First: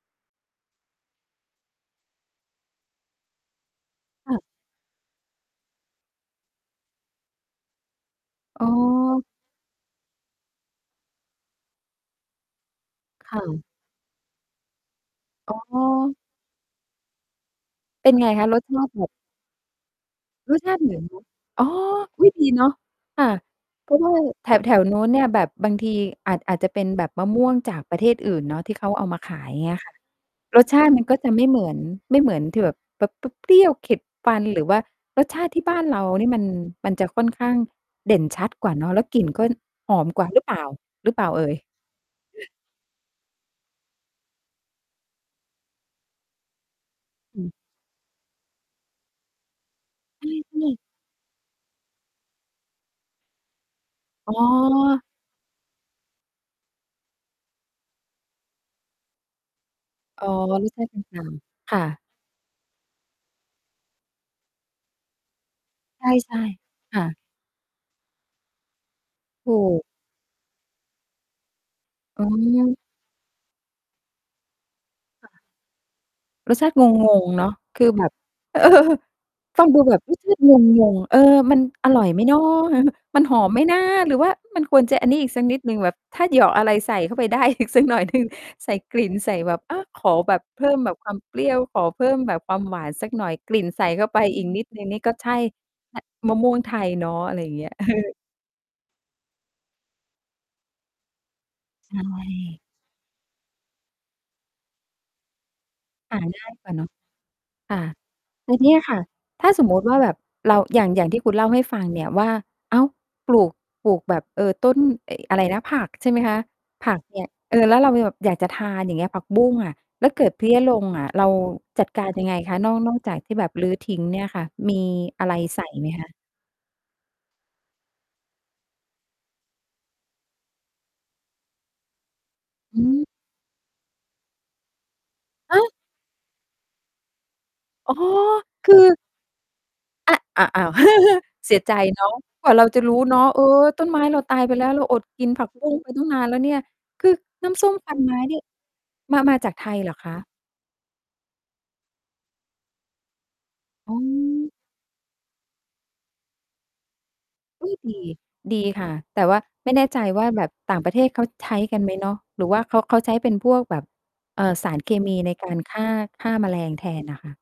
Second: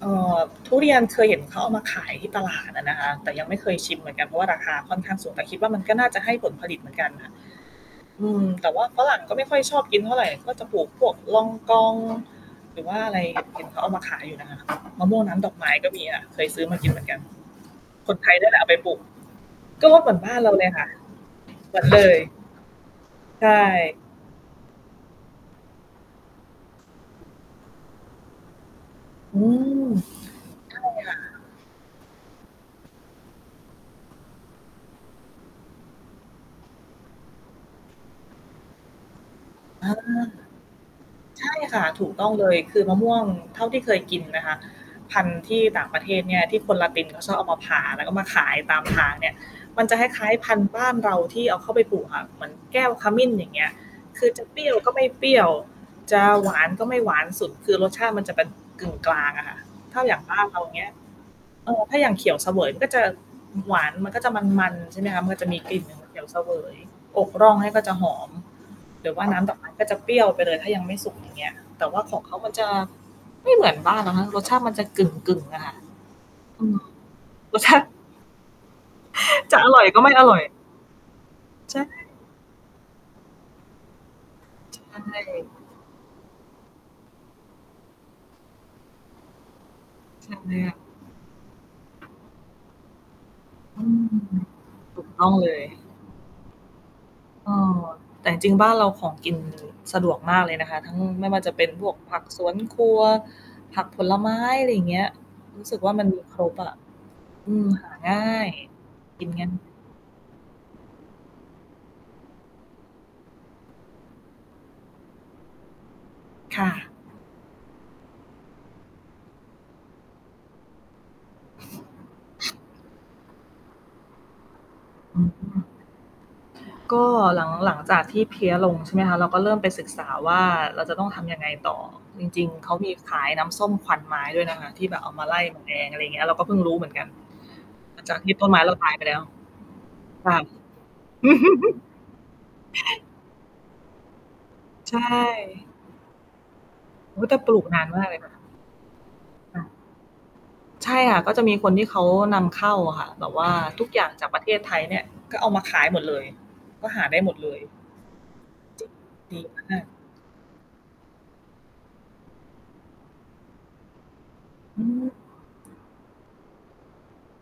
เอ่อ ทุเรียนเคยเห็นเขาเอามาขายที่ตลาดอะนะคะ แต่ยังไม่เคยชิมเหมือนกันคเพ่ราะวะ ่า ราคาค่อนข้างสูง แต่คิดว่ามันก็น่าจะให้ผลผลิตเหมือนกันน่ะ อืม อ๋แตอ ่ว่าฝรั่ง ก็ไม่ค่อยชอบกินเท่าไร ก็จะปลูกพวกลองกองหรือว่าอะไร ค่เหะ ็นเขาเอามาขายอยู่นะคะ มะม่วงน้ำดออ๋กไม้ก็มีอ อะ เคยซื้อมา กิน เหมือนกัน เปค็นนไไงทยคนะ ี่แหรละส เอาชไปาตปลิูแก บบ ก็เหมือนบ้านเรารสเลชยาตคิ ่ะ เหมือน อ๋อ เหมือน เลย อุ๊ย ดีเนาะ ค่ะ ใช่ เพราะว่าแถว แถวโน้นเนี่ยแบบบางทีอาจ อาจจะเป็นแบบมะม่วงจากประเทศอื่นเนาะ ที่เขาเอามาขอืาย อย่างเงี้ม ยค่ะ ใช่รสชาติมันก็จะคไม่ะ ่เหมือน ไม่เหมือนที่แบบ แบบเปรี้ยว ๆ เข็ดฟัน หรือว่ารสชาติที่บ้านเรานี่มัน มันจะค่อนข้างเด่นชัดกว่าเนาะ แล้วกลิ่นก็อหอมกว่าา หรือเปล่า หรือเปล่าเใอช่่ย? ค่ะ ถูกต้องเลย คือมะม่วงเท่าที่เคยกินนะคะ พันธุ์ที่ต่างประเทศเนี่ย ที่คนละตินเขาชอบอเอาืม มาผ่าแล้ว ก็มาขายตาม ทางเนี่ย มันจะคล้าย ๆ พันธุ์บ้านเราที่เอาเข้าไปปลูกค่ะ เหมือนแก้วขมิ้น อย่างเงี้ย คืออ๋จะเปรี้ยวก็ไมอ ่เปรี้ยว จะหวาน ก็ไม่หวานสุด คือรสชาติมันจะเป็น กึ่งกลางอะค่ะ ถ้าอย่าอง๋อ บ้านเรา อย่างเงี้ย เอค่่อ ถะ ้าอย่างเขียวเสวยมันก็จะหวาน มันก็จะมัน ๆ ใช่ไหมคะ มันก็จะมีกลิ่นใเขียวชเส่ วย ๆ ค่ะ อกร่องให้ก็จะหอม หรือว่าน้ำถดูอกไม้ กก ็จะเปรี้ยวไปเลยถ้ายังไม่สุก อย่างเงี้ย แต่ว่าขอองืเขามันจะม ไม่เหมือนบ้านนะคะ รสชาติมันจะกคึ่่ะ ง ๆ อะค่ะ รสอชืาติม งง ๆ เนาะ รสชคาตืิ อแบบ เออ จะฟัองดรู่อย แบกบ ็ไมร่สอชรา่ตอิย งง ๆ เออ มันใชอร่่ อยไหมน้อ มันหอมไหมนะ หรือว่ามันควรจใะอันนชี้อีกสั่ กนิดหนึ่ง แบบถ้าเหยาะอะไรใส่เข้าไป ได้อีกสักหน่อยหนึ่ง ใส่กลิ่นใส่แบบ อา ขอใชแบ่บคเพิ่่ะ มแบบความเปรี้ยว ขอเพิ่มแบบความหวานสักหน่อย กลิ่นอใสื่ม เข้าไปอีกนิดหนึ่งนถี่ ูกก็ตใ้ชอ่ งเลย ม มะม่วงไทยเนาะ อะไรอเยอ่างเงี้ย อ เออ แต่จริง ๆ บ้านเราของกินสะดวกมากเลยนะคะ ทั้งไม่ว่าจะเป็นพใวชกผักสว่ นครัว ผักผลไม้ อะไรอย่างเงี้ย รู้สึกว่ามันหมาีคงร่ายบกอว่าะ เนาะ อืม ค่หะ าง่าย แล้วเนี่ยค่ะ กินกถั้น าสมมุติว่าแบบเรา อย่าง อย่างที่คุณเล่าให้ฟังเนี่ยว่า อ้าว! ปลูก ปลูกแบบ เอ่อ ต้น ไอ้อะไรนะ ผักใช่ไหมคะ ค่ะ ผักเนี่ย เอ่อ แล้วเราแบบอยากจะทานอย่างเงี้ย ผักบุ้งอะ แล้วเกิดเพี้ยลงอะ เราจัดการยังไงคะ นอก นอกจากที่แบบรื้อทิ้งเนี่ยค่ะ มีออะไรใสืม ่ไหมคะ? ก็หลัง หลังจากที่เพลี้ยลง ใช่ไหมคะ เราก็เริ่มไปศึกษาว่า เราจะต้องทำยังไงต่อ จริง ๆ เขาอมีือ ขายน้ำส้มควันไม้ด้วยนะคะ ที่แบบเอามาไล่เฮแม้ลย! ง อะไรอย่างเงี้ย เราก็เพิ่งรู้เหมือนกัน อ๋อ หลังจากที่ต้นไม้คเรืาตาอ ยไปแล้ว อะ ค่ะ อ อ้าว เสียใจเนาะ กว่าเราจะรู้เนาะ เออ ต้นไม้เราตายไปแล้ว เราใชอดกินผักบุ้่ งไปตั้งนานแล้วเนี่ย คืออุ๊ย! แต่นป้ลูำสก้มนาคนวันมากไมเล้ยนเะ นี่ยมา มาจากค่ไทะ ยเหรอคะ? ใช่ค่ะ ก็จะมีคนที่เขานำเข้าอะค่ะ แบบว่าทุกอือย่างจากประเทม ศไทยเนี่ย ก็เอามาขายหมดเลย ก็หาได้หมดเลย อุ๊ย! ดี ดีค่ะ แต่วด่ีาไมม่าแนก ่ใจว่าแบบต่างประเทศเขาใช้กันไหมเนาะ? หรือว่าเขา เขาใช้เป็นพวกแบบ เอ่อ สาอรืเคมม ีในการฆ่า ฆ่าแมลงแทนน่ะค่ะ